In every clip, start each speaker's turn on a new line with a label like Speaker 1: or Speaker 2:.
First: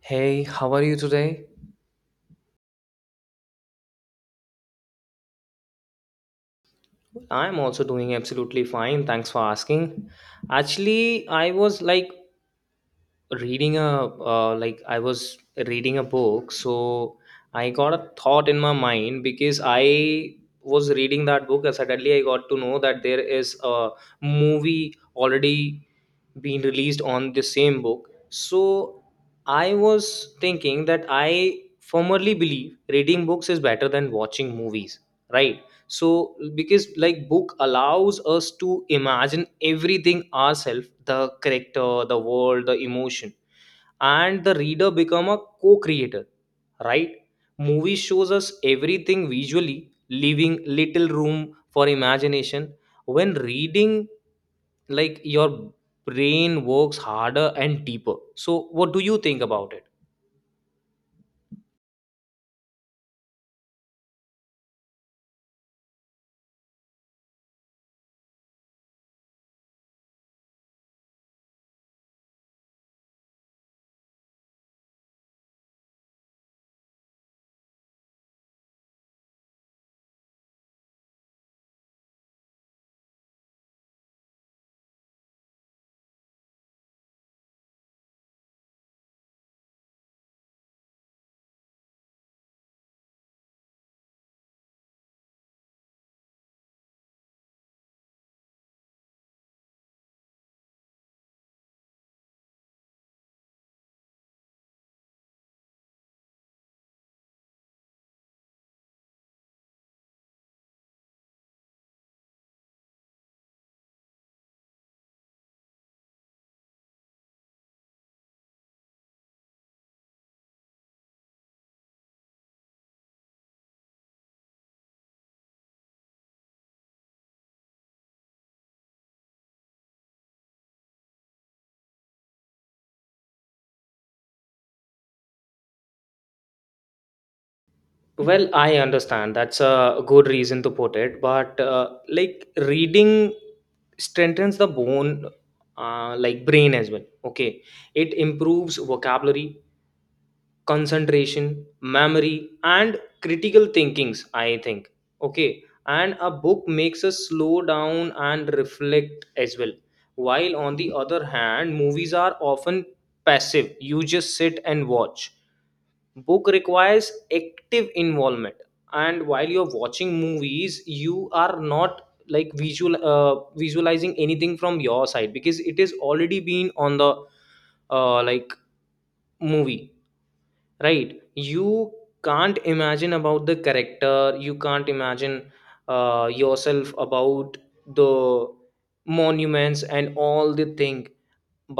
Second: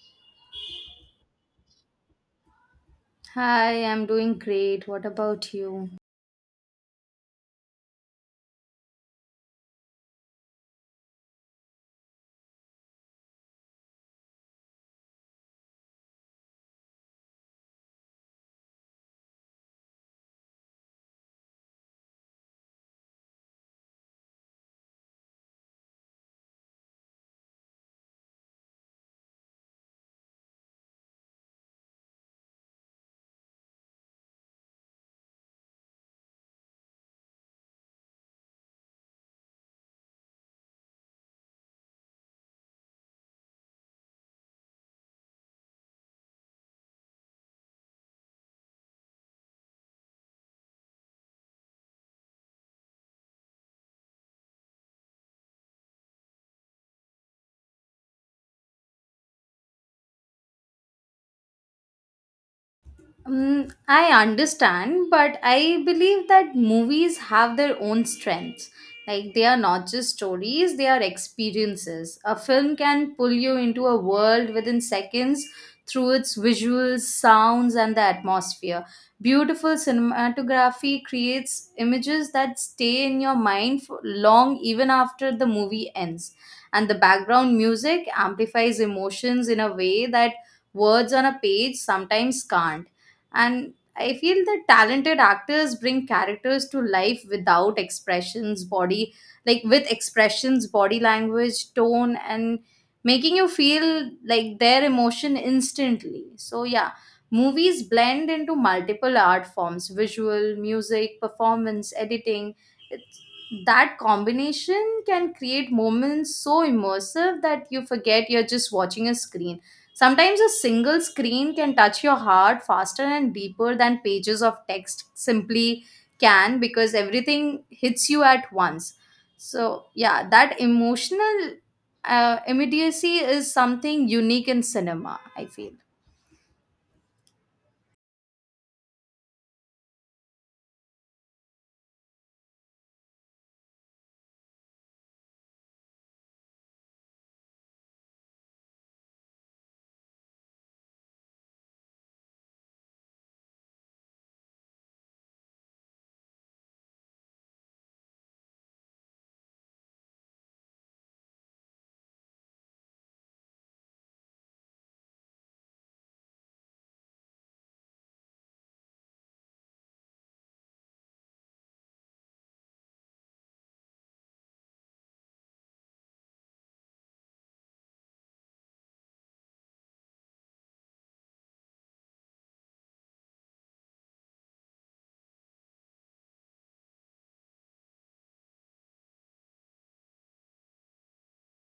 Speaker 1: Hey, how are you today?
Speaker 2: Hi, I'm doing great. What about you?
Speaker 1: I'm also doing absolutely fine. Thanks for asking. Actually, I was like reading a like I was reading a book, so I got a thought in my mind because I was reading that book and suddenly I got to know that there is a movie already being released on the same book. So I was thinking that I firmly believe reading books is better than watching movies, right? So because like book allows us to imagine everything ourselves, the character, the world, the emotion, and the reader become a co-creator, right? Movie shows us everything visually, leaving little room for imagination. When reading, like your brain works harder and deeper. So what do you think about it?
Speaker 2: Mm, I understand, but I believe that movies have their own strengths. Like, they are not just stories, they are experiences. A film can pull you into a world within seconds through its visuals, sounds, and the atmosphere. Beautiful cinematography creates images that stay in your mind for long even after the movie ends. And the background music amplifies emotions in a way that words on a page sometimes can't. And I feel that talented actors bring characters to life without expressions body like with expressions, body language, tone, and making you feel like their emotion instantly. So yeah, movies blend into multiple art forms: visual, music, performance, editing. it's, that combination can create moments so immersive that you forget you're just watching a screen. Sometimes a single screen can touch your heart faster and deeper than pages of text simply can, because everything hits you at once. So, yeah, that emotional immediacy is something unique in cinema, I feel.
Speaker 1: Well, I understand. That's a good reason to put it. But like reading strengthens the bone, like brain as well. Okay. It improves vocabulary, concentration, memory, and critical thinkings, I think. Okay. And a book makes us slow down and reflect as well. While on the other hand, movies are often passive. You just sit and watch. Book requires active involvement, and while you're watching movies you are not like visual visualizing anything from your side because it is already been on the uh, like movie, right? You can't imagine about the character, you can't imagine yourself about the monuments and all the thing.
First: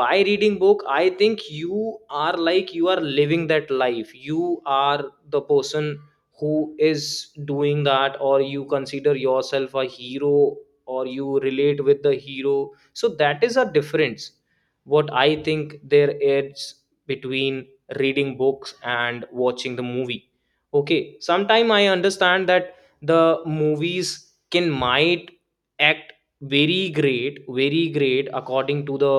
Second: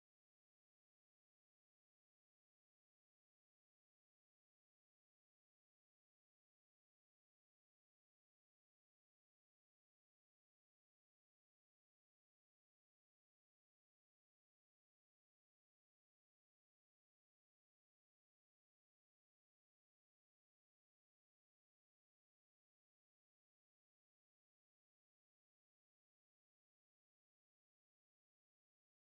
Speaker 1: By reading book, I think you are like you are living that life, you are the person who is doing that, or you consider yourself a hero, or you relate with the hero. So that is a difference what I think there is between reading books and watching the movie. Okay, sometime I understand that the movies can might act very great, very great according to the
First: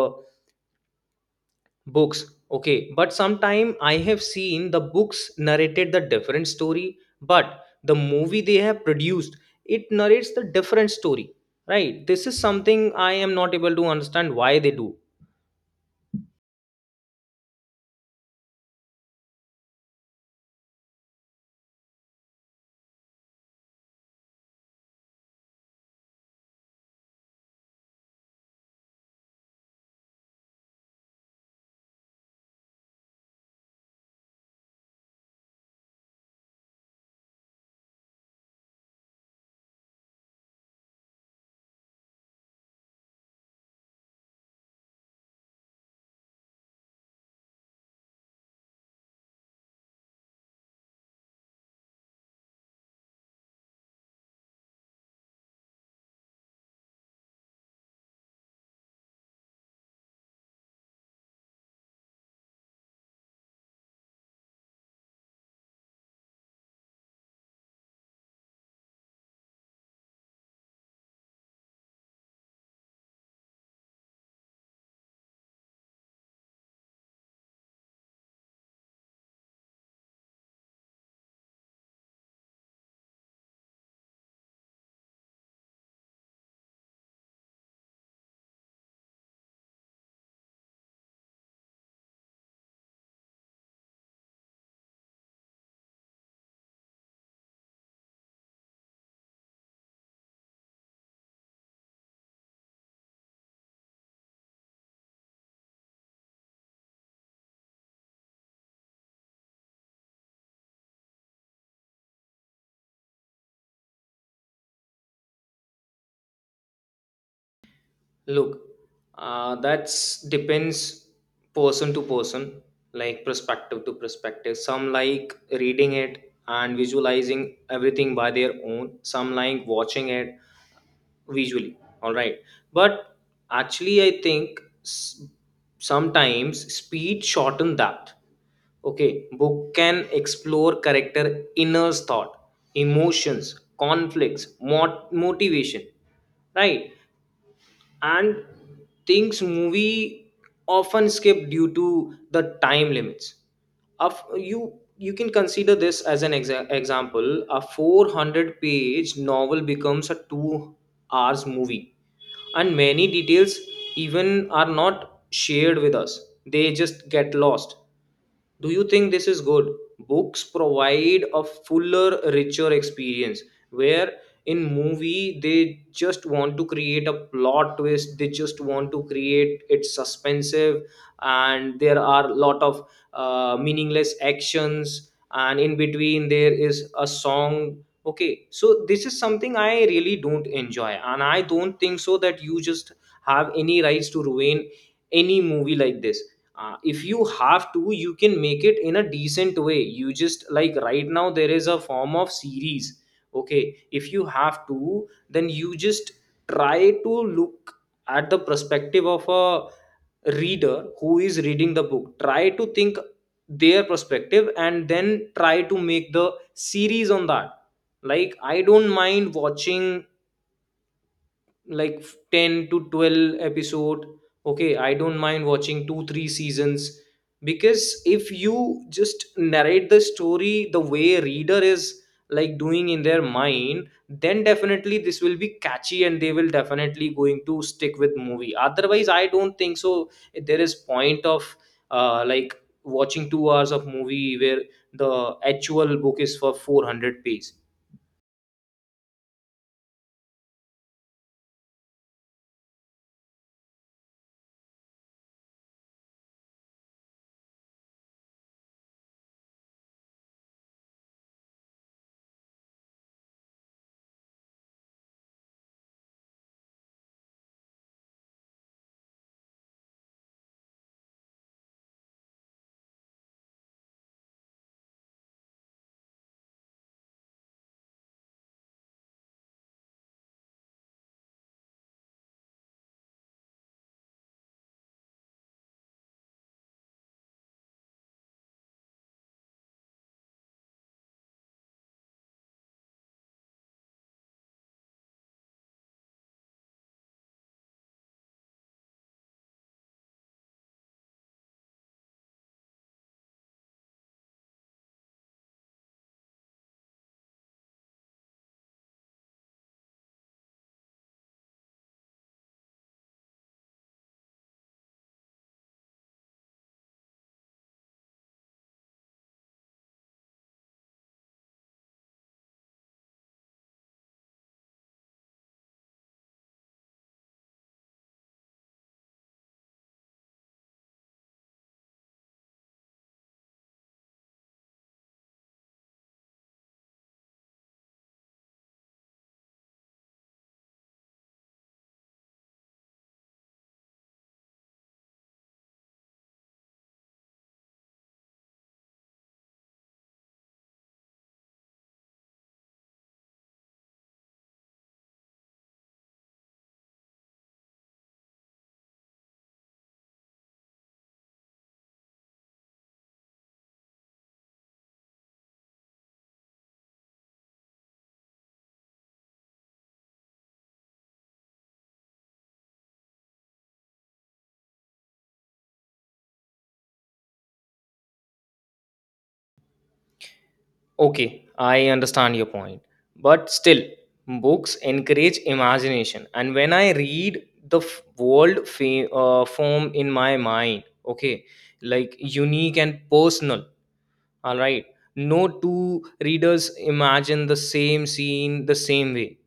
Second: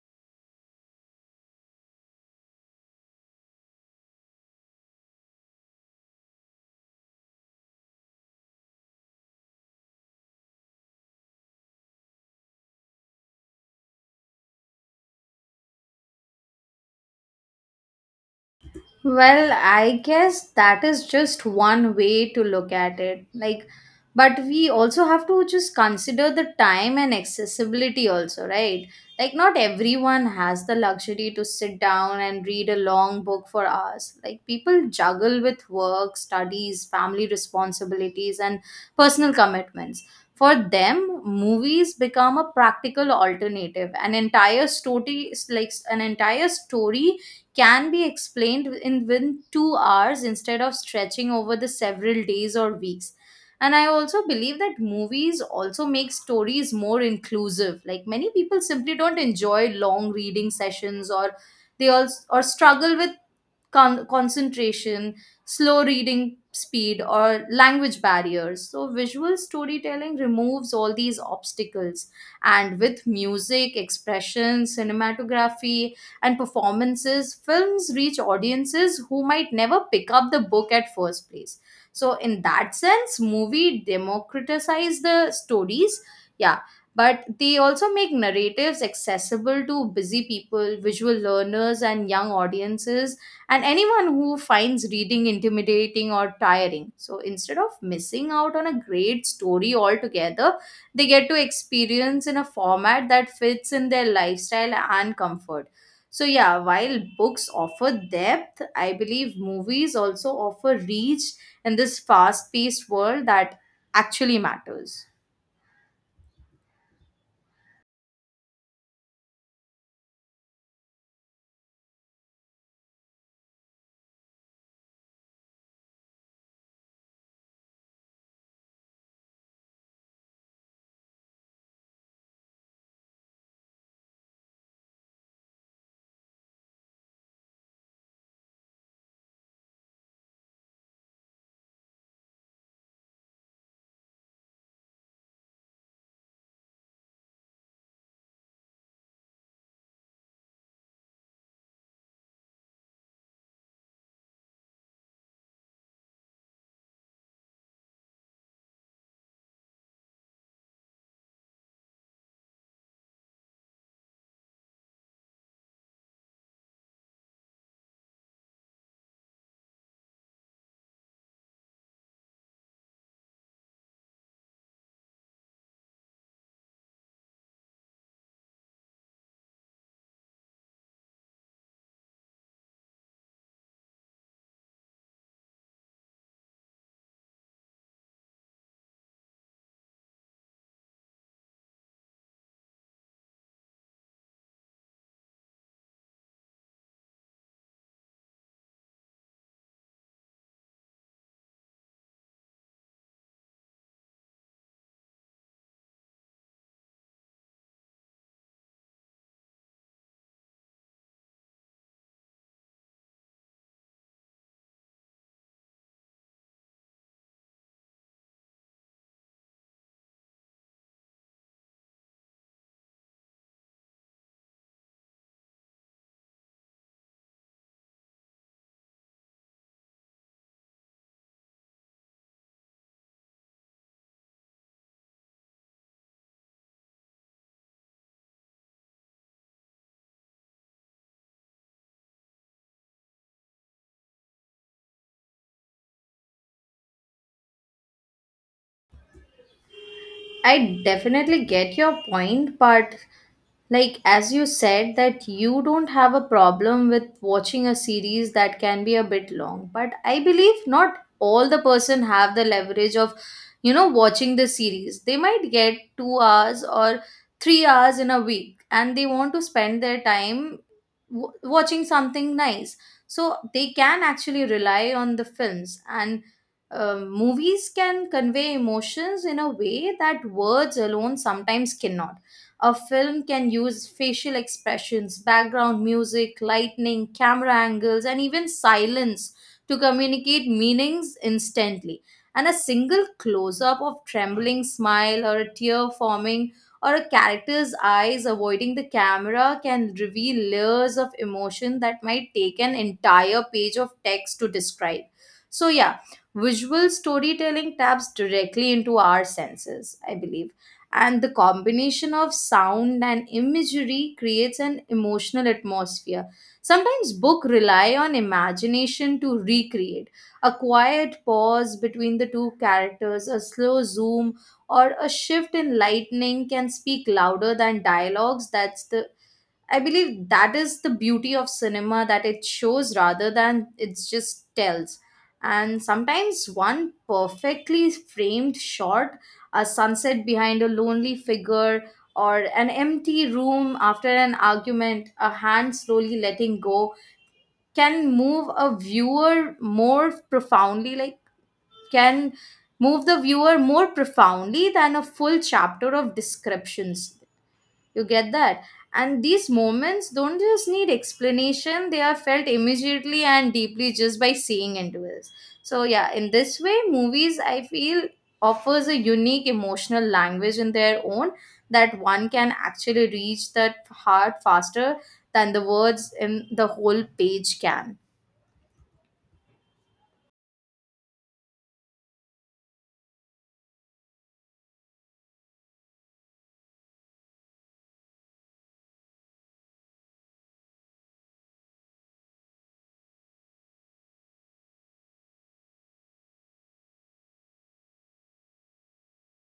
Speaker 1: books, okay. But sometime I have seen the books narrated the different story, but the movie they have produced, it narrates the different story, right? This is something I am not able to understand why they do.
Speaker 2: Well, I guess that is just one way to look at it. Like, but we also have to just consider the time and accessibility, also, right? Like, not everyone has the luxury to sit down and read a long book for hours. Like, people juggle with work, studies, family responsibilities, and personal commitments. For them, movies become a practical alternative. An entire story can be explained in within 2 hours instead of stretching over the several days or weeks. And I also believe that movies also make stories more inclusive. Like, many people simply don't enjoy long reading sessions or they also or struggle with concentration, slow reading speed, or language barriers. So, visual storytelling removes all these obstacles. And with music, expression, cinematography, and performances, films reach audiences who might never pick up the book at first place. So, in that sense, movie democratize the stories. Yeah, but they also make narratives accessible to busy people, visual learners, and young audiences and anyone who finds reading intimidating or tiring. So instead of missing out on a great story altogether, they get to experience in a format that fits in their lifestyle and comfort. So yeah, while books offer depth, I believe movies also offer reach in this fast-paced world that actually matters.
Speaker 1: Look, that's depends person to person, like perspective to perspective. Some like reading it and visualizing everything by their own. Some like watching it visually. All right. But actually I think sometimes speed shorten that. Okay, book can explore character inner thought, emotions, conflicts, motivation, right? And things movie often skip due to the time limits. Of you, you can consider this as an example, a 400-page novel becomes a 2 hours movie and many details even are not shared with us, they just get lost. Do you think this is good? Books provide a fuller, richer experience, where in movie they just want to create a plot twist, they just want to create it suspensive, and there are lot of meaningless actions, and in between there is a song. Okay, so this is something I really don't enjoy, and I don't think so that you just have any rights to ruin any movie like this. If you have to, you can make it in a decent way. You just like right now there is a form of series. Okay, if you have to, then you just try to look at the perspective of a reader who is reading the book, try to think their perspective, and then try to make the series on that. Like I don't mind watching like 10 to 12 episode, okay, I don't mind watching 2, 3 seasons, because if you just narrate the story the way reader is like doing in their mind, then definitely this will be catchy and they will definitely going to stick with movie. Otherwise I don't think so there is point of uh, like watching 2 hours of movie where the actual book is for 400 pages.
Speaker 2: I definitely get your point, but like, as you said that you don't have a problem with watching a series that can be a bit long, but I believe not all the person have the leverage of, you know, watching the series. They might get 2 hours or 3 hours in a week and they want to spend their time watching something nice, so they can actually rely on the films. And movies can convey emotions in a way that words alone sometimes cannot. A film can use facial expressions, background music, lighting, camera angles, and even silence to communicate meanings instantly. And a single close up of trembling smile or a tear forming or a character's eyes avoiding the camera can reveal layers of emotion that might take an entire page of text to describe. So, yeah, visual storytelling taps directly into our senses, I believe, and the combination of sound and imagery creates an emotional atmosphere. Sometimes book rely on imagination to recreate a quiet pause between the two characters. A slow zoom or a shift in lightning can speak louder than dialogues. That's the I believe that is the beauty of cinema, that it shows rather than it just tells. And sometimes one perfectly framed shot, a sunset behind a lonely figure, or an empty room after an argument, a hand slowly letting go, can move a viewer more profoundly, like can move the viewer more profoundly than a full chapter of descriptions. You get that? And these moments don't just need explanation, they are felt immediately and deeply just by seeing into it. So yeah, in this way, movies I feel offers a unique emotional language in their own that one can actually reach that heart faster than the words in the whole page can.
Speaker 1: Okay, I understand your point. But still, books encourage imagination. And when I read, the world form in my mind, okay, like unique and personal. All right. No two readers imagine the same scene the same way,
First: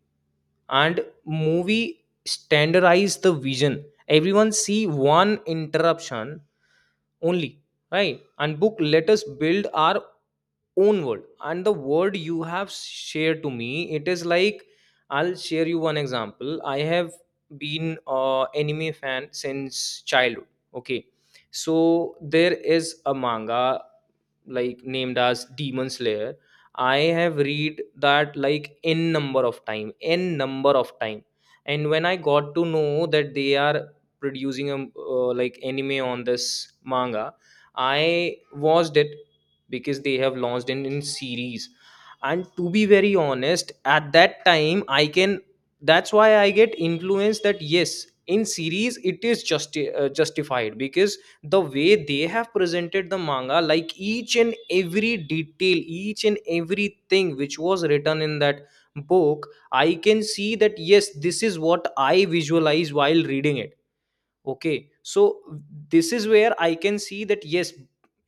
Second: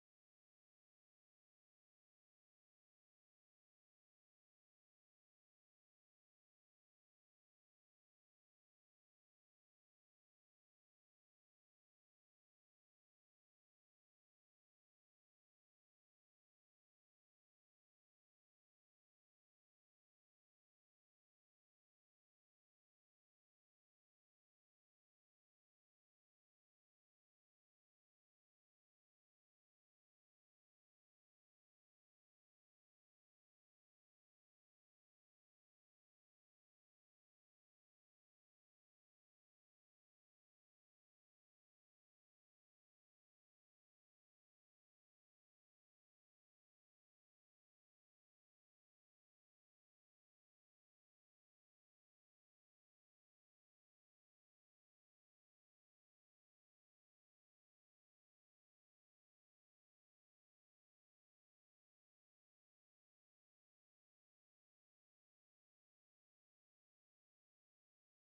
Speaker 1: and movie standardize the vision, everyone see one interruption only, right? And book let us build our own world. And the word you have shared to me, it is like, I'll share you one example. I have been a anime fan since childhood, okay. So there is a manga like named as Demon Slayer. I have read that like n number of time, n number of time. And when I got to know that they are producing a anime on this manga, I watched it because they have launched it in series. And to be very honest, at that time I can, that's why I get influenced that yes, in series it is just justified, because the way they have presented the manga, like each and every detail, each and everything which was written in that book, I can see that yes, this is what I visualized while reading it. Okay, so this is where I can see that yes,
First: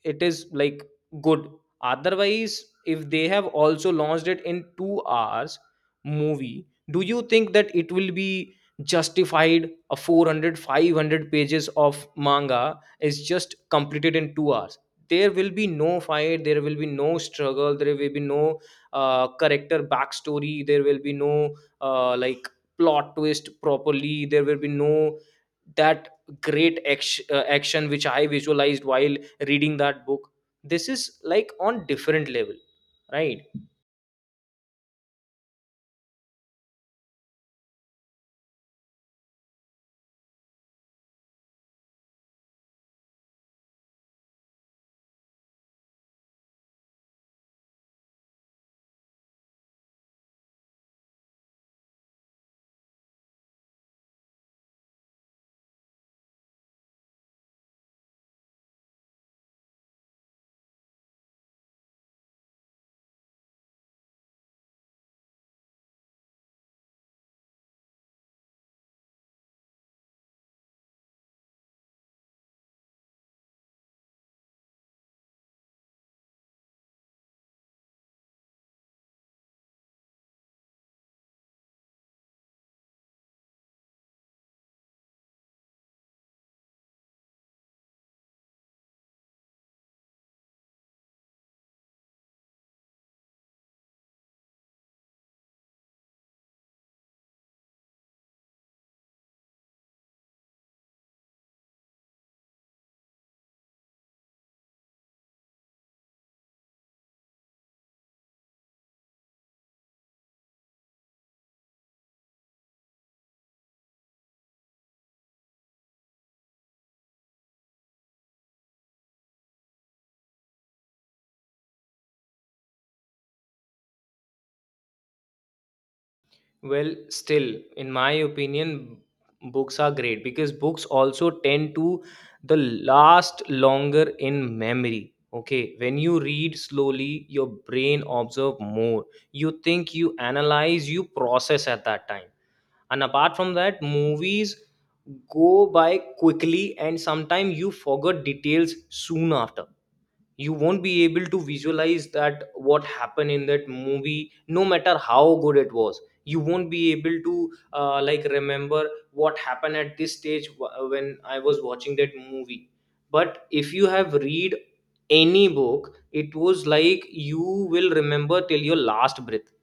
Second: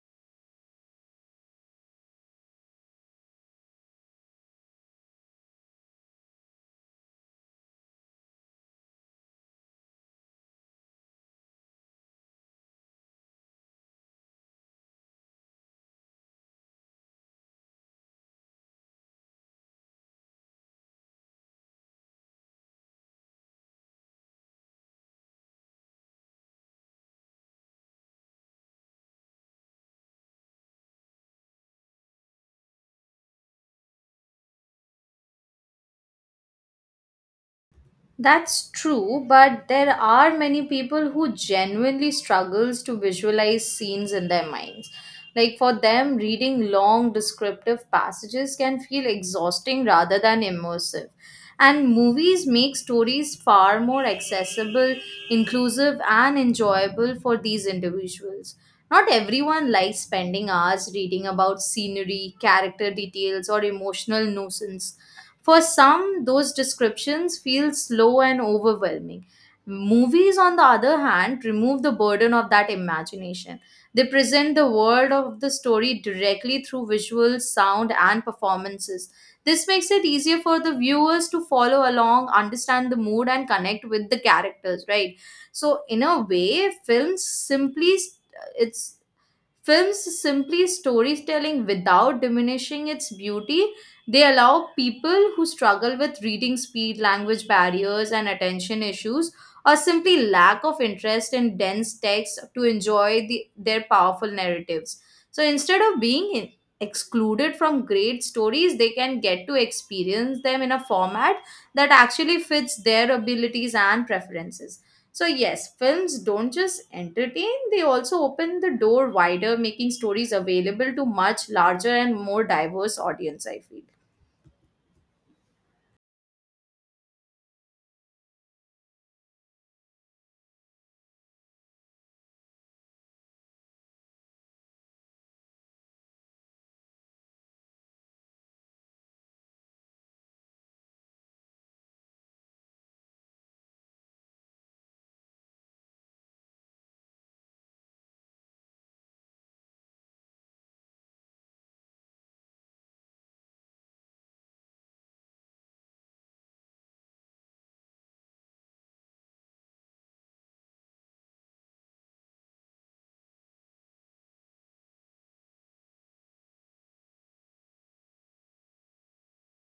Speaker 1: it is like good. Otherwise, if they have also launched it in 2 hours movie, do you think that it will be justified? A 400, 500 pages of manga is just completed in 2 hours? There will be no fight, there will be no struggle, there will be no character backstory, there will be no uh, like plot twist properly, there will be no that great action, action which I visualized while reading that book. This is like on different level, right?
Speaker 2: That's true, but there are many people who genuinely struggles to visualize scenes in their minds. Like, for them, reading long descriptive passages can feel exhausting rather than immersive. And movies make stories far more accessible, inclusive, and enjoyable for these individuals. Not everyone likes spending hours reading about scenery, character details, or emotional nuisance. For some, those descriptions feel slow and overwhelming. Movies, on the other hand, remove the burden of that imagination. They present the world of the story directly through visuals, sound, and performances. This makes it easier for the viewers to follow along, understand the mood, and connect with the characters, right? So, in a way, it's films simply storytelling without diminishing its beauty. They allow people who struggle with reading speed, language barriers, and attention issues, or simply lack of interest in dense text to enjoy the, their powerful narratives. So instead of being excluded from great stories, they can get to experience them in a format that actually fits their abilities and preferences. So, yes, films don't just entertain, they also open the door wider, making stories available to much larger and more diverse audience, I feel.
Speaker 1: Well, still in my opinion, books are great because books also tend to the last longer in memory. Okay, when you read slowly, your brain observe more, you think, you analyze, you process at that time. And apart from that, movies go by quickly and sometimes you forget details soon after. You won't be able to visualize that what happened in that movie, no matter how good it was, you won't be able to remember what happened at this stage when I was watching that movie. But if you have read any book, it was like you will remember till your last breath.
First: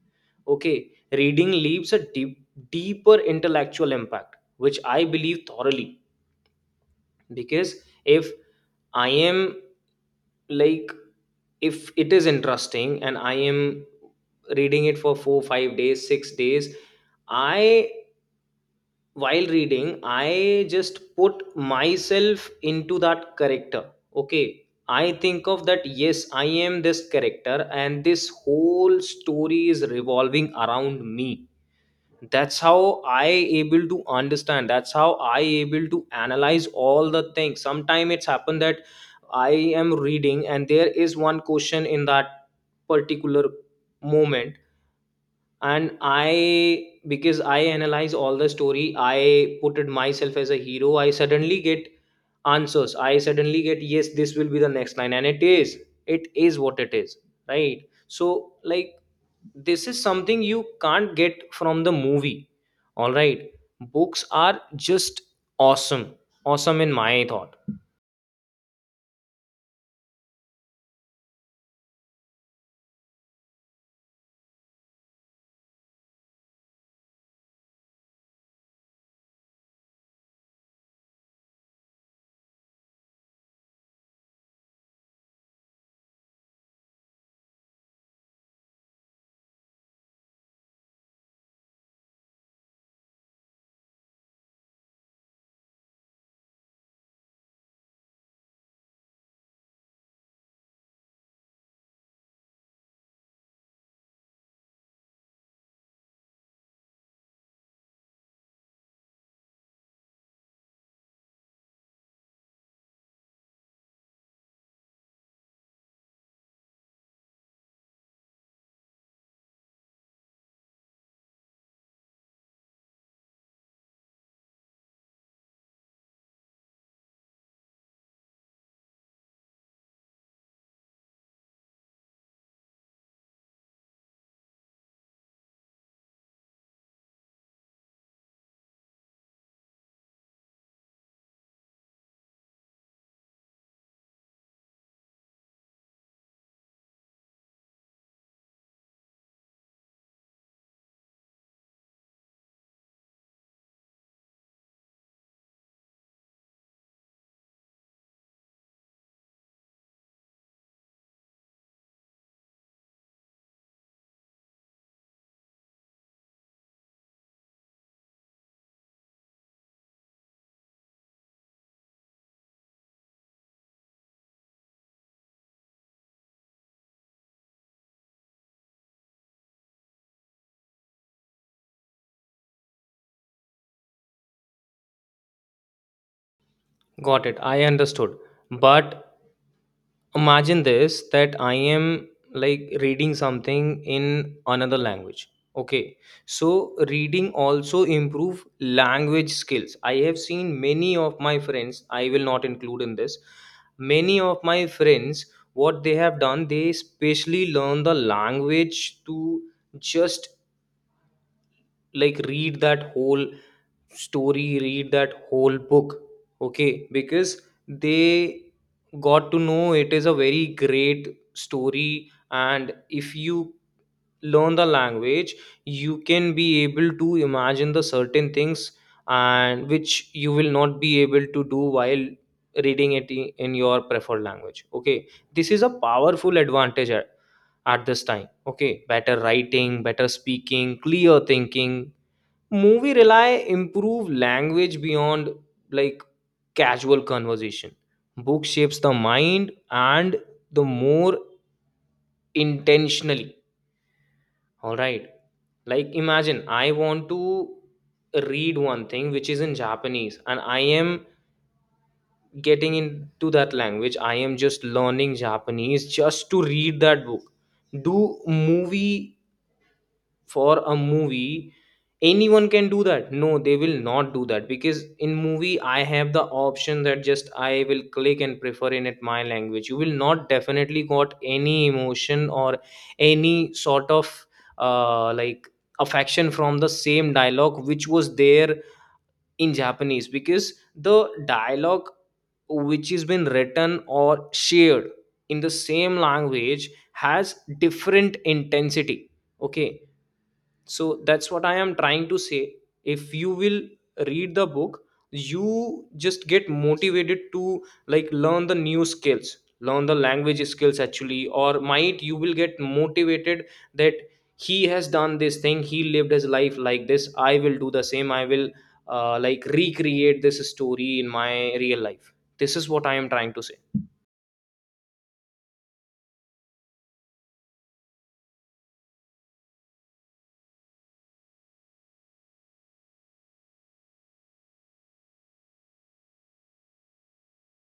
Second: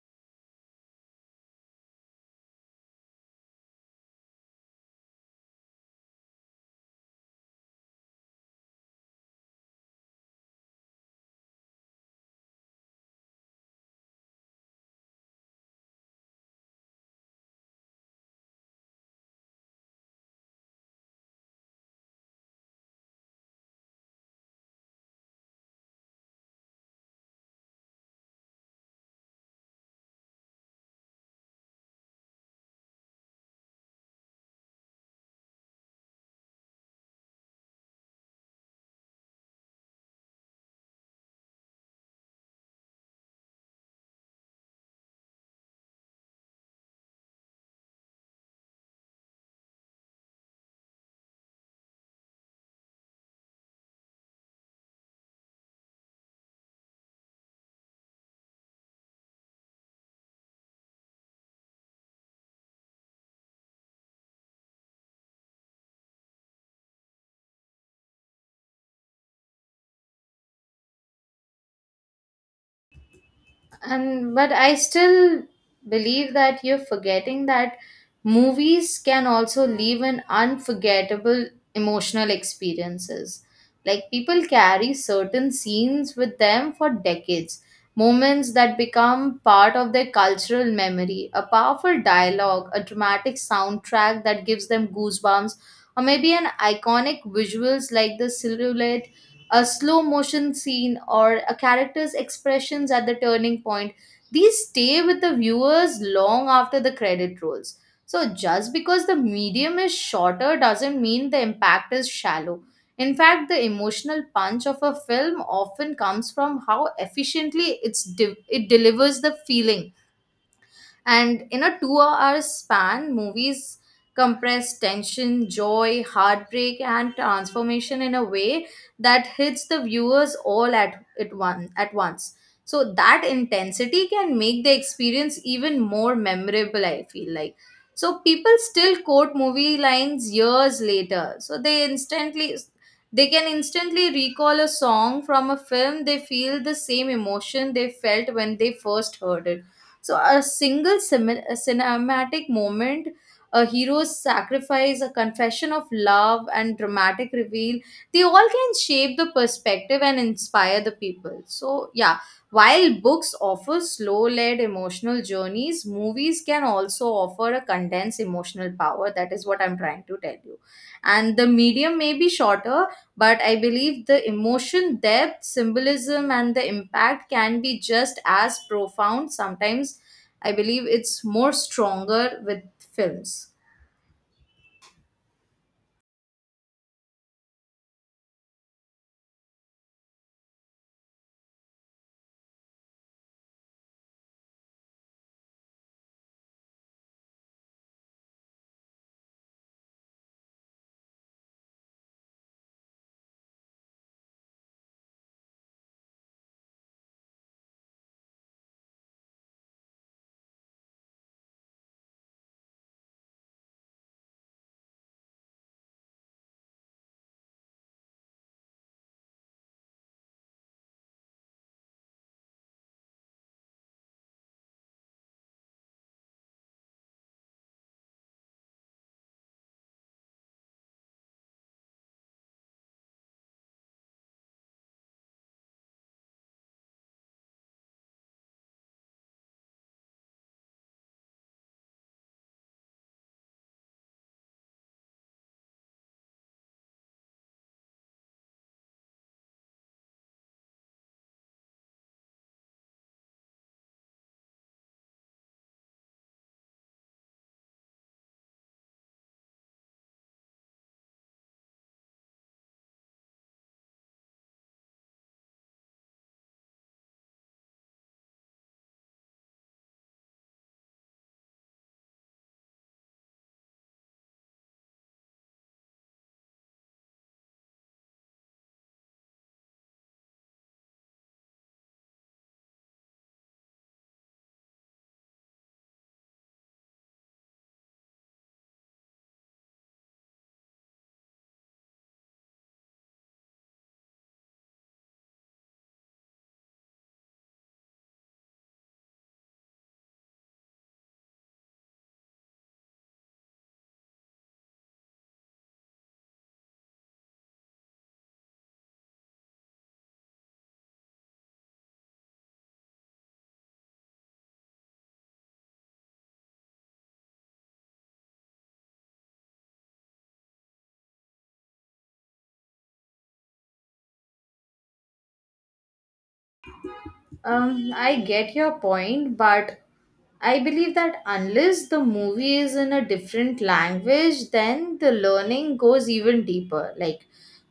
Speaker 1: Okay, reading leaves a deep, deeper intellectual impact, which I believe thoroughly. Because if I am like, if it is interesting and I am reading it for 4, 5 days, 6 days, I, while reading, I just put myself into that character. Okay, I think of that, yes, I am this character, and this whole story is revolving around me. That's how I able to understand, that's how I able to analyze all the things. Sometimes it's happened that I am reading and there is one question in that particular moment, and I, because I analyze all the story, I put it myself as a hero, I suddenly get answers, I suddenly get yes, this will be the next line, and it is, it is what it is, right? So like this is something you can't get from the movie. All right, books are just awesome, awesome in my thought.
Speaker 2: And But I still believe that you're forgetting that movies can also leave an unforgettable emotional experiences. Like, people carry certain scenes with them for decades, moments that become part of their cultural memory: a powerful dialogue, a dramatic soundtrack that gives them goosebumps, or maybe an iconic visuals like the silhouette, a slow motion scene, or a character's expressions at the turning point. These stay with the viewers long after the credit rolls. So, just because the medium is shorter doesn't mean the impact is shallow. In fact, the emotional punch of a film often comes from how efficiently it delivers the feeling. And in a 2 hour span, movies compress tension, joy, heartbreak, and transformation in a way that hits the viewers all at, one, at once. So that intensity can make the experience even more memorable, I feel like. So people still quote movie lines years later. They can instantly recall a song from a film. They feel the same emotion they felt when they first heard it. So a single a cinematic moment, a hero's sacrifice, a confession of love, and dramatic reveal, they all can shape the perspective and inspire the people. So yeah, while books offer slow-led emotional journeys, movies can also offer a condensed emotional power. That is what I'm trying to tell you. And the medium may be shorter, but I believe the emotion depth, symbolism, and the impact can be just as profound. Sometimes I believe it's more stronger with films.
Speaker 1: Got it, I understood. But imagine this, that I am like reading something in another language, okay. So reading also improve language skills. I have seen many of my friends, I will not include in this many of my friends, what they have done, they specially learn the language to just like read that whole story, read that whole book. Okay, because they got to know it is a very great story, and if you learn the language, you can be able to imagine the certain things, and which you will not be able to do while reading it in your preferred language. Okay, this is a powerful advantage at this time. Okay, better writing, better speaking, clear thinking. Movie rely improve language beyond like casual conversation. Book shapes the mind and the more intentionally. All right, like imagine I want to read one thing which is in Japanese, and I am getting into that language, I am just learning Japanese just to read that book. Do movie, for a movie, anyone can do that? No, they will not do that, because in movie I have the option that just I will click and prefer in it my language. You will not definitely got any emotion or any sort of uh, like affection from the same dialogue which was there in Japanese, because the dialogue which has been written or shared in the same language has different intensity. Okay, so that's what I am trying to say. If you will read the book, you just get motivated to like learn the new skills, learn the language skills actually, or might you will get motivated that he has done this thing, he lived his life like this, I will do the same, I will recreate this story in my real life. This is what I am trying to say.
Speaker 2: I get your point, but I believe that unless the movie is in a different language, then the learning goes even deeper. Like,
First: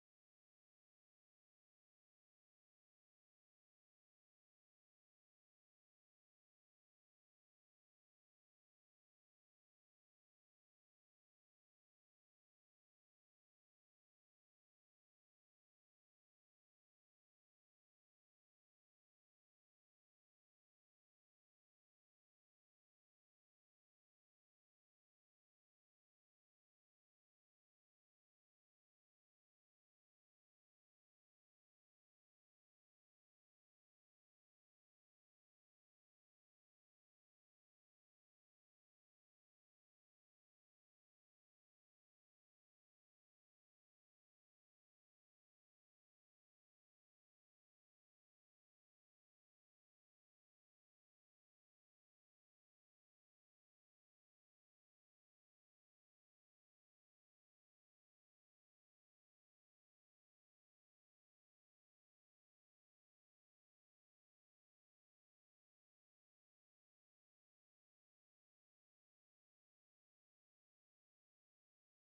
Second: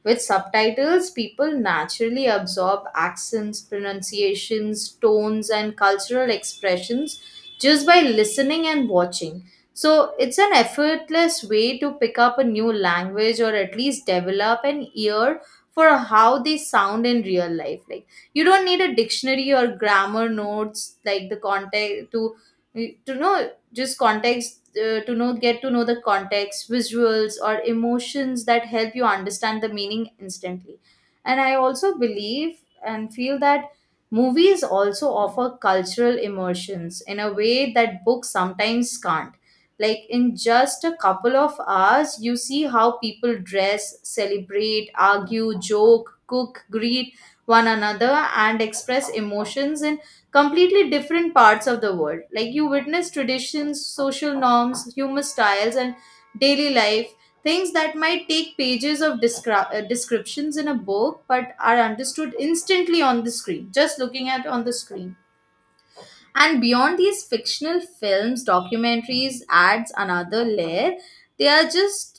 Speaker 2: with subtitles, people naturally absorb accents, pronunciations, tones, and cultural expressions just by listening and watching. So it's an effortless way to pick up a new language or at least develop an ear for how they sound in real life. Like, you don't need a dictionary or grammar notes like the context to know just context to know get to know the context. Visuals or emotions that help you understand the meaning instantly. And I also believe and feel that movies also offer cultural immersions in a way that books sometimes can't. Like, in just a couple of hours you see how people dress, celebrate, argue, joke, cook, greet one another, and express emotions in completely different parts of the world. Like, you witness traditions, social norms, humor styles, and daily life, things that might take pages of descriptions in a book but are understood instantly on the screen, just looking at on the screen. And beyond these fictional films, documentaries adds another layer. They are just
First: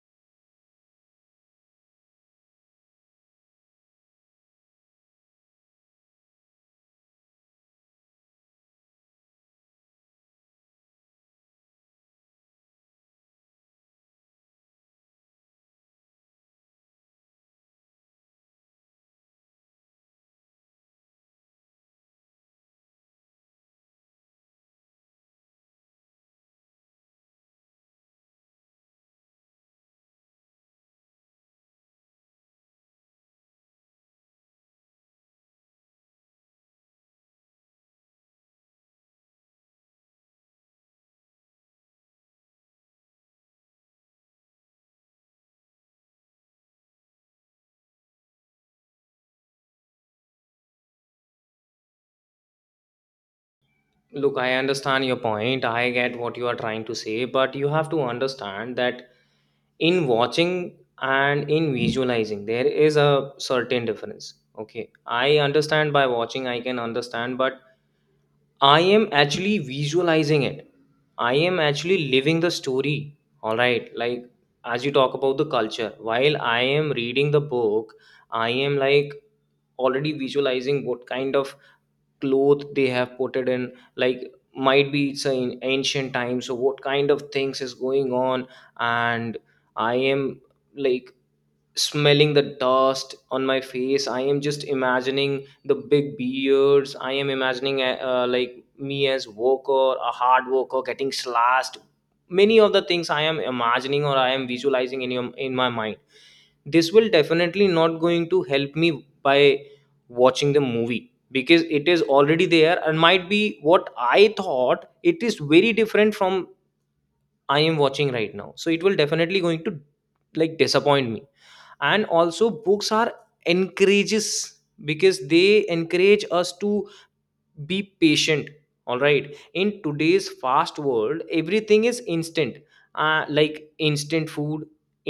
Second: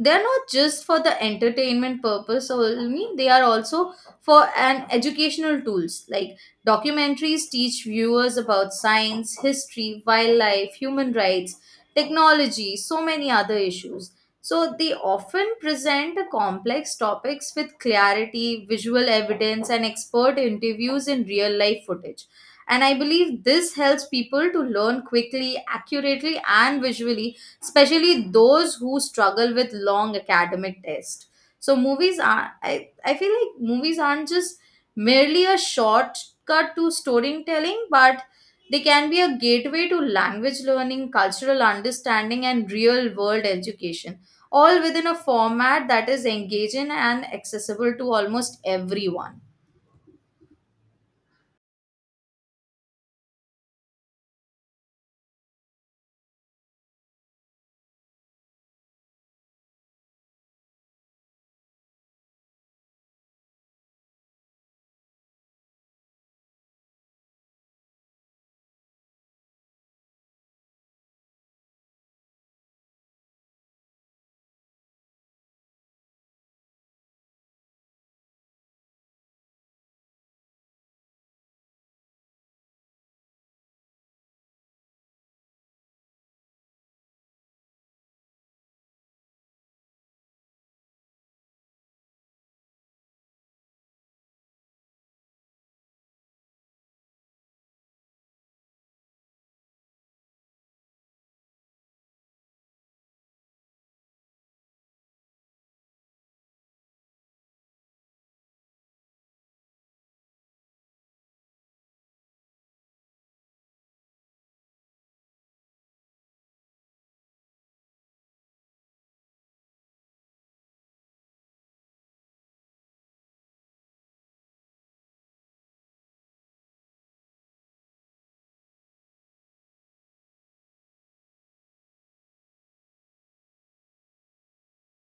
Speaker 2: they're not just for the entertainment purpose only, they are also for an educational tools. Like, documentaries teach viewers about science, history, wildlife, human rights, technology, so many other issues. So they often present the complex topics with clarity, visual evidence, and expert interviews in real life footage. And I believe this helps people to learn quickly, accurately, and visually, especially those who struggle with long academic tests. So I feel like movies aren't just merely a shortcut to storytelling, but they can be a gateway to language learning, cultural understanding, and real world education, all within a format that is engaging and accessible to almost everyone.
Speaker 1: Look, I understand your point, I get what you are trying to say, But you have to understand that in watching and in visualizing there is a certain difference. Okay, I understand by watching I can understand, but I am actually visualizing it. I am actually living the story, all right? Like, as you talk about the culture while I am reading the book, I am like already visualizing what kind of cloth they have put it in, like might be it's in ancient times, so what kind of things is going on. And I am like smelling the dust on my face, I am just imagining the big beards. I am imagining like me as worker, a hard worker getting slashed. Many of the things I am imagining or I am visualizing in in my mind. This will definitely not going to help me by watching the movie, because it is already there and might be what I thought it is very different from I am watching right now, so it will definitely going to like disappoint me. And also books are encourages, because they encourage us to be patient, all right? In today's fast world everything is instant. Like instant food,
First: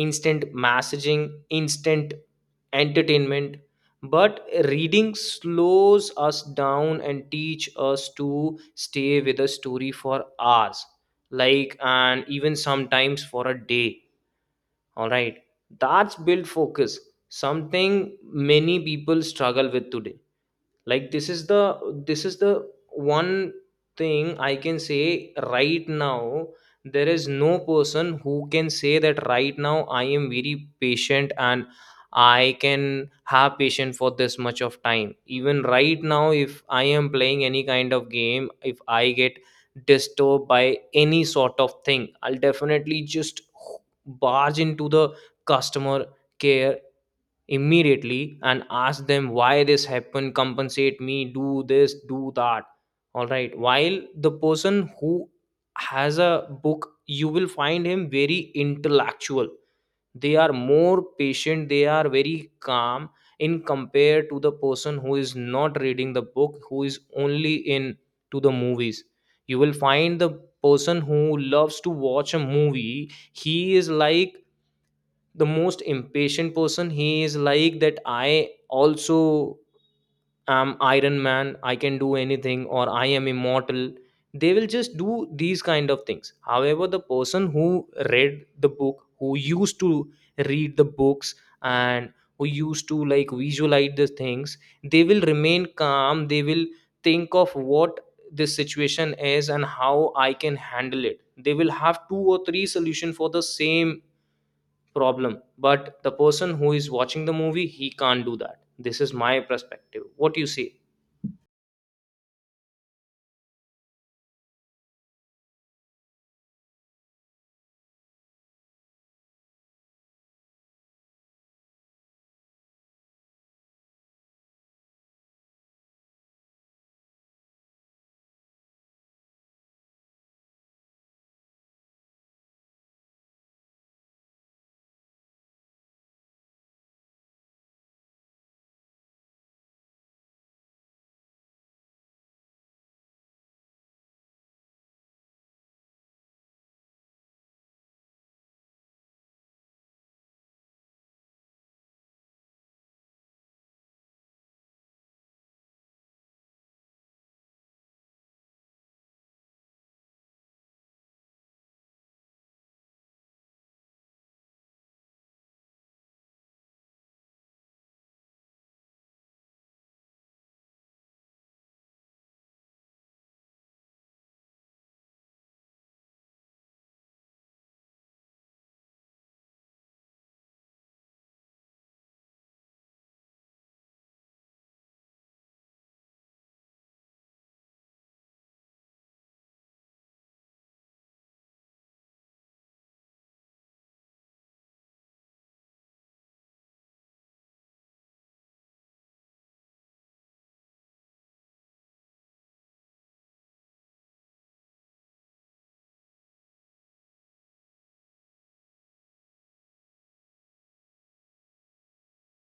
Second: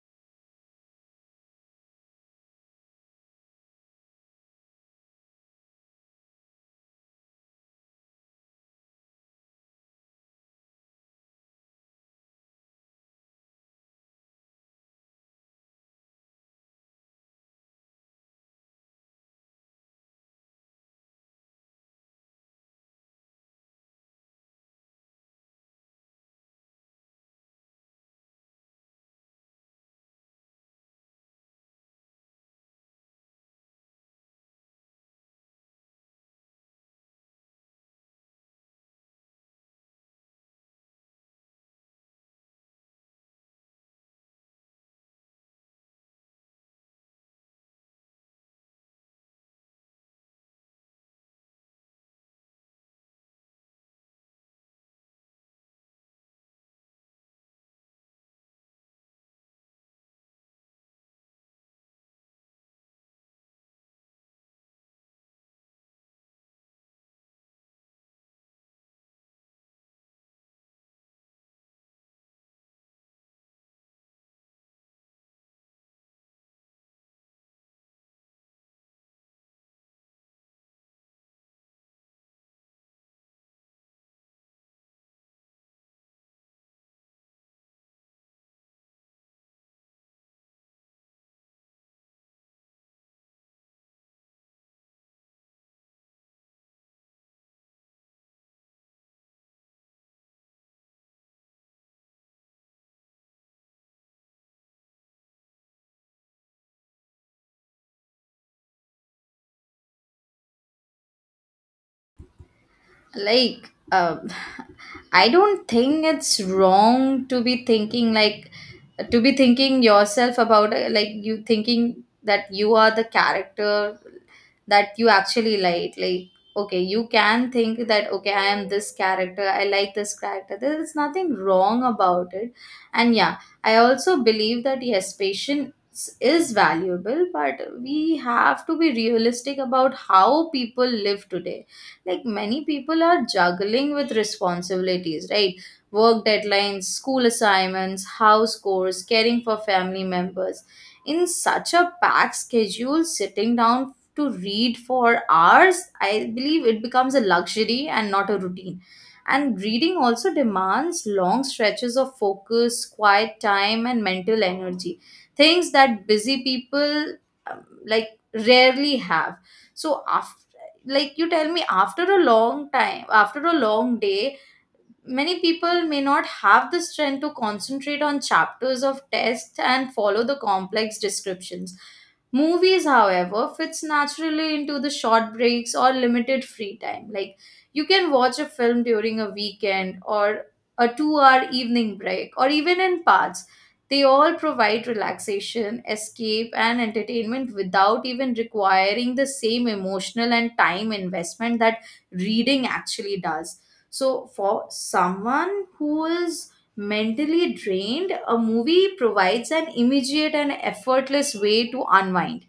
Speaker 1: instant messaging, instant entertainment. But reading slows us down and teach us to stay with a story for hours, like and even sometimes for a day, all right? That's build focus, something many people struggle with today. Like, this is the one thing I can say right now. There is no person who can say that right now I am very patient, and I can have patience for this much of time. Even right now, if I am playing any kind of game, if I get disturbed by any sort of thing, I'll definitely just barge into the customer care immediately and ask them why this happened, compensate me, do this, do that, all right? While the person who has a book, you will find him very intellectual. They are more patient, they are very calm in compared to the person who is not reading the book, who is only in to the movies. You will find the person who loves to watch a movie, he is like the most impatient person. He is like that I also am Iron Man, I can do anything, or I am immortal. They will just do these kind of things. However, the person who read the book, who used to read the books, and who used to like visualize the things, they will remain calm. They will think of what this situation is and how I can handle it. They will have two or three solution for the same problem. But the person who is watching the movie, he can't do that. This is my perspective, what you say?
Speaker 2: Like, uh, I don't think it's wrong to be thinking yourself about like you thinking that you are the character, that you actually okay, you can think that, okay, I am this character, I like this character. There is nothing wrong about it. And yeah, I also believe that yes, patience is valuable, but we have to be realistic about how people live today. Like, many people are juggling with responsibilities, right? Work deadlines, school assignments, house chores, caring for family members. In such a packed schedule, sitting down to read for hours, I believe it becomes a luxury and not a routine. And reading also demands long stretches of focus, quiet time, and mental energy. Things that busy people like rarely have. So after like You tell me, after a long time, after a long day, many people may not have the strength to concentrate on chapters of text and follow the complex descriptions. Movies, however, fits naturally into the short breaks or limited free time. Like, you can watch a film during a weekend or a 2 hour evening break or even in parts. They all provide relaxation, escape, and entertainment without even requiring the same emotional and time investment that reading actually does. So, for someone who is mentally drained, a movie provides an immediate and effortless way to unwind.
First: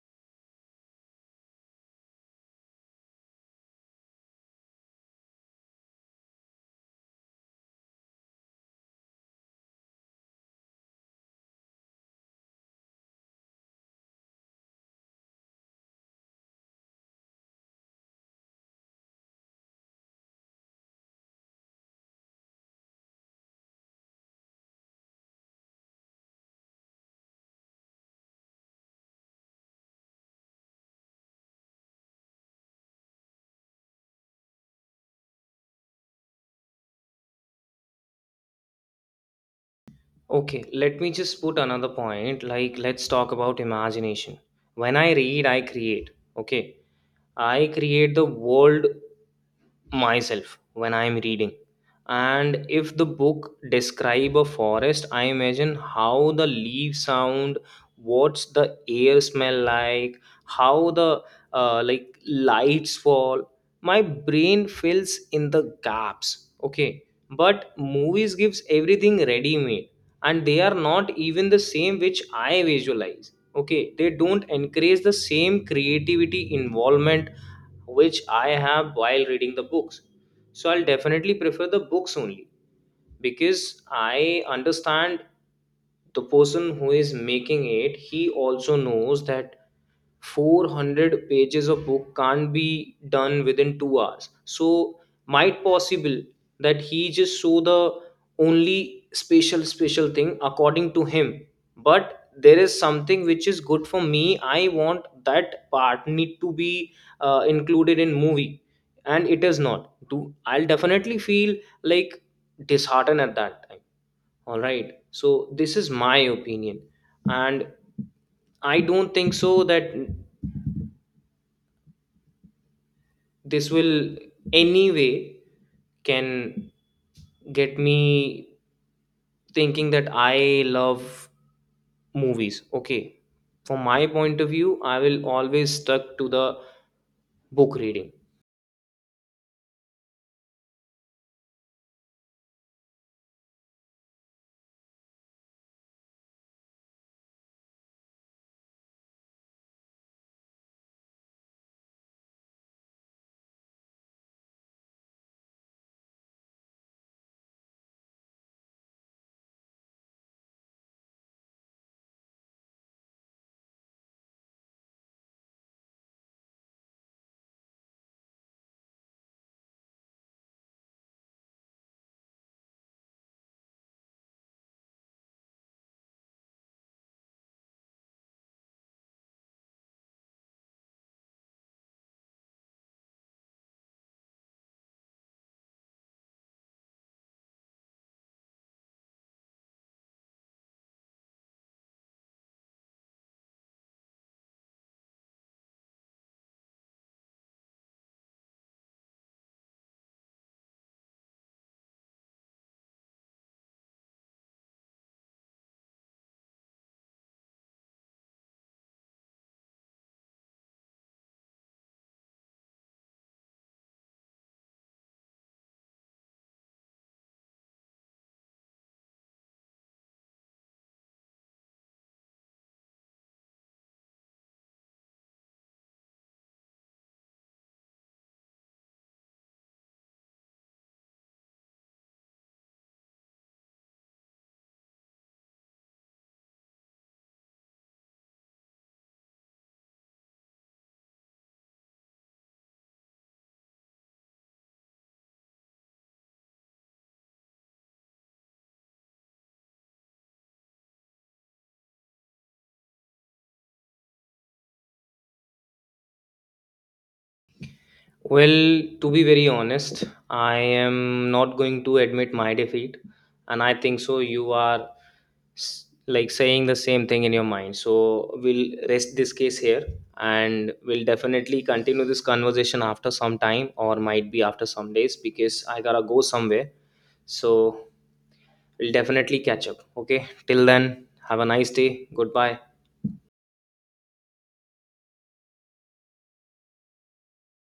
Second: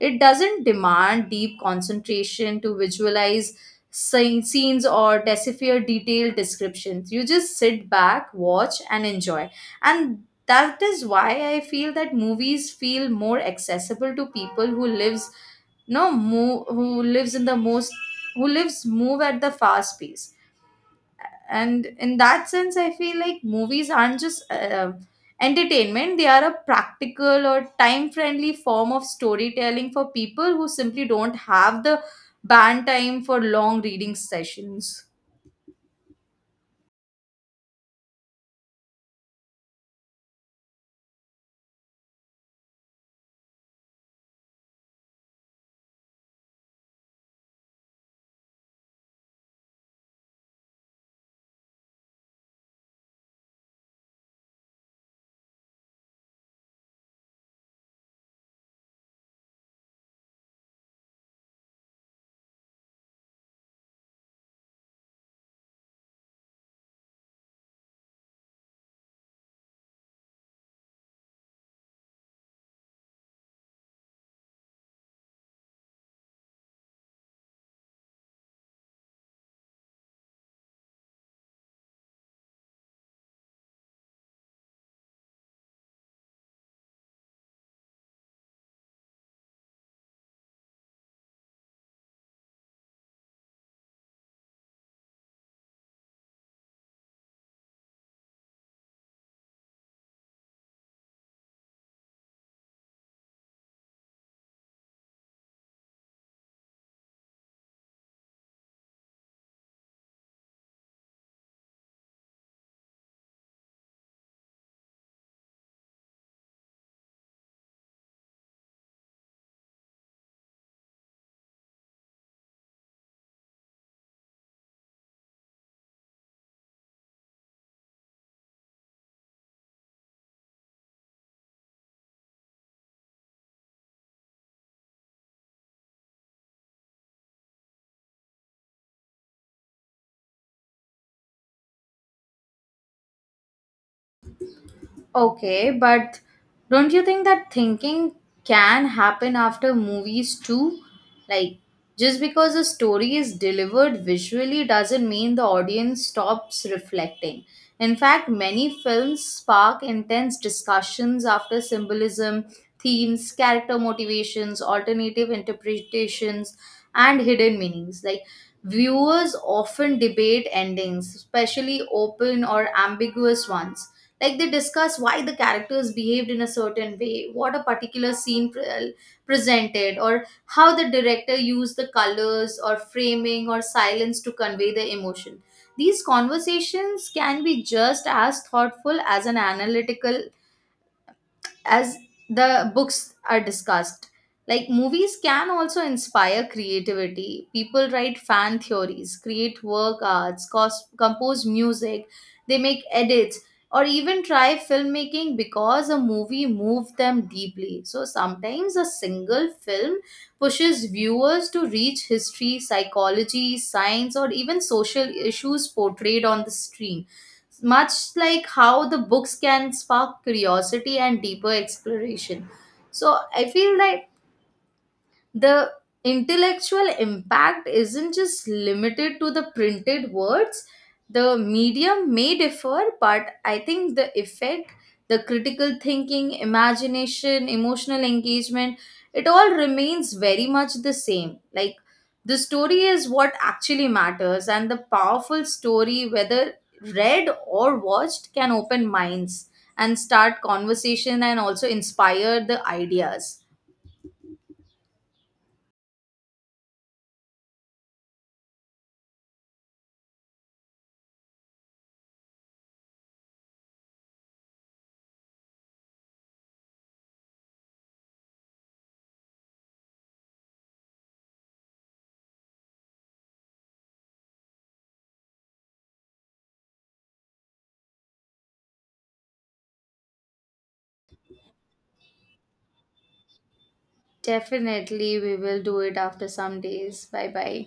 Speaker 2: It doesn't demand deep concentration to visualize scenes or decipher detailed descriptions. You just sit back, watch, and enjoy. And that is why I feel that movies feel more accessible to people who lives no move who lives in the most who lives move at the fast pace. And in that sense, I feel like movies aren't just entertainment, they are a practical or time friendly form of storytelling for people who simply don't have the band time for long reading sessions.
Speaker 1: Okay, let me just put another point. Like, let's talk about imagination. When I read, I create. Okay, I create the world myself when I am reading. And if the book describe a forest, I imagine how the leaves sound, what's the air smell like, how the like lights fall. My brain fills in the gaps, okay? But movies gives everything ready made, and they are not even the same which I visualize. Okay, they don't encourage the same creativity involvement which I have while reading the books. So I'll definitely prefer the books only, because I understand the person who is making it, he also knows that 400 pages of book can't be done within 2 hours. So, might possible that he just saw the only special special thing according to him, but there is something which is good for me. I want that part need to be included in movie, and it is not do, I'll definitely feel like disheartened at that time, all right? So this is my opinion, and I don't think so that this will anyway can get me thinking that I love movies. Okay, from my point of view, I will always stuck to the book reading.
Speaker 2: Okay, but don't you think that thinking can happen after movies too? Like, just because a story is delivered visually doesn't mean the audience stops reflecting. In fact, many films spark intense discussions after symbolism, themes, character motivations, alternative interpretations, and hidden meanings. Like, viewers often debate endings, especially open or ambiguous ones. Like, they discuss why the characters behaved in a certain way, what a particular scene presented, or how the director used the colors or framing or silence to convey the emotion. These conversations can be just as thoughtful as an analytical as the books are discussed. Like, movies can also inspire creativity. People write fan theories, create work arts, compose music, they make edits, or even try filmmaking because a movie moved them deeply. So sometimes a single film pushes viewers to reach history, psychology, science, or even social issues portrayed on the screen, much like how the books can spark curiosity and deeper exploration. So I feel that the intellectual impact isn't just limited to the printed words. The medium may differ, but I think the effect, the critical thinking, imagination, emotional engagement, it all remains very much the same. Like, the story is what actually matters and the powerful story, whether read or watched, can open minds and start conversation and also inspire the ideas.
Speaker 1: Well, to be very honest, I am not going to admit my defeat, and I think so. You are like saying the same thing in your mind. So, we'll rest this case here, and we'll definitely continue this conversation after some time or might be after some days, because I gotta go somewhere. So, we'll definitely catch up. Okay, till then, have a nice day. Goodbye.
Speaker 2: Definitely, we will do it after some days. Bye bye.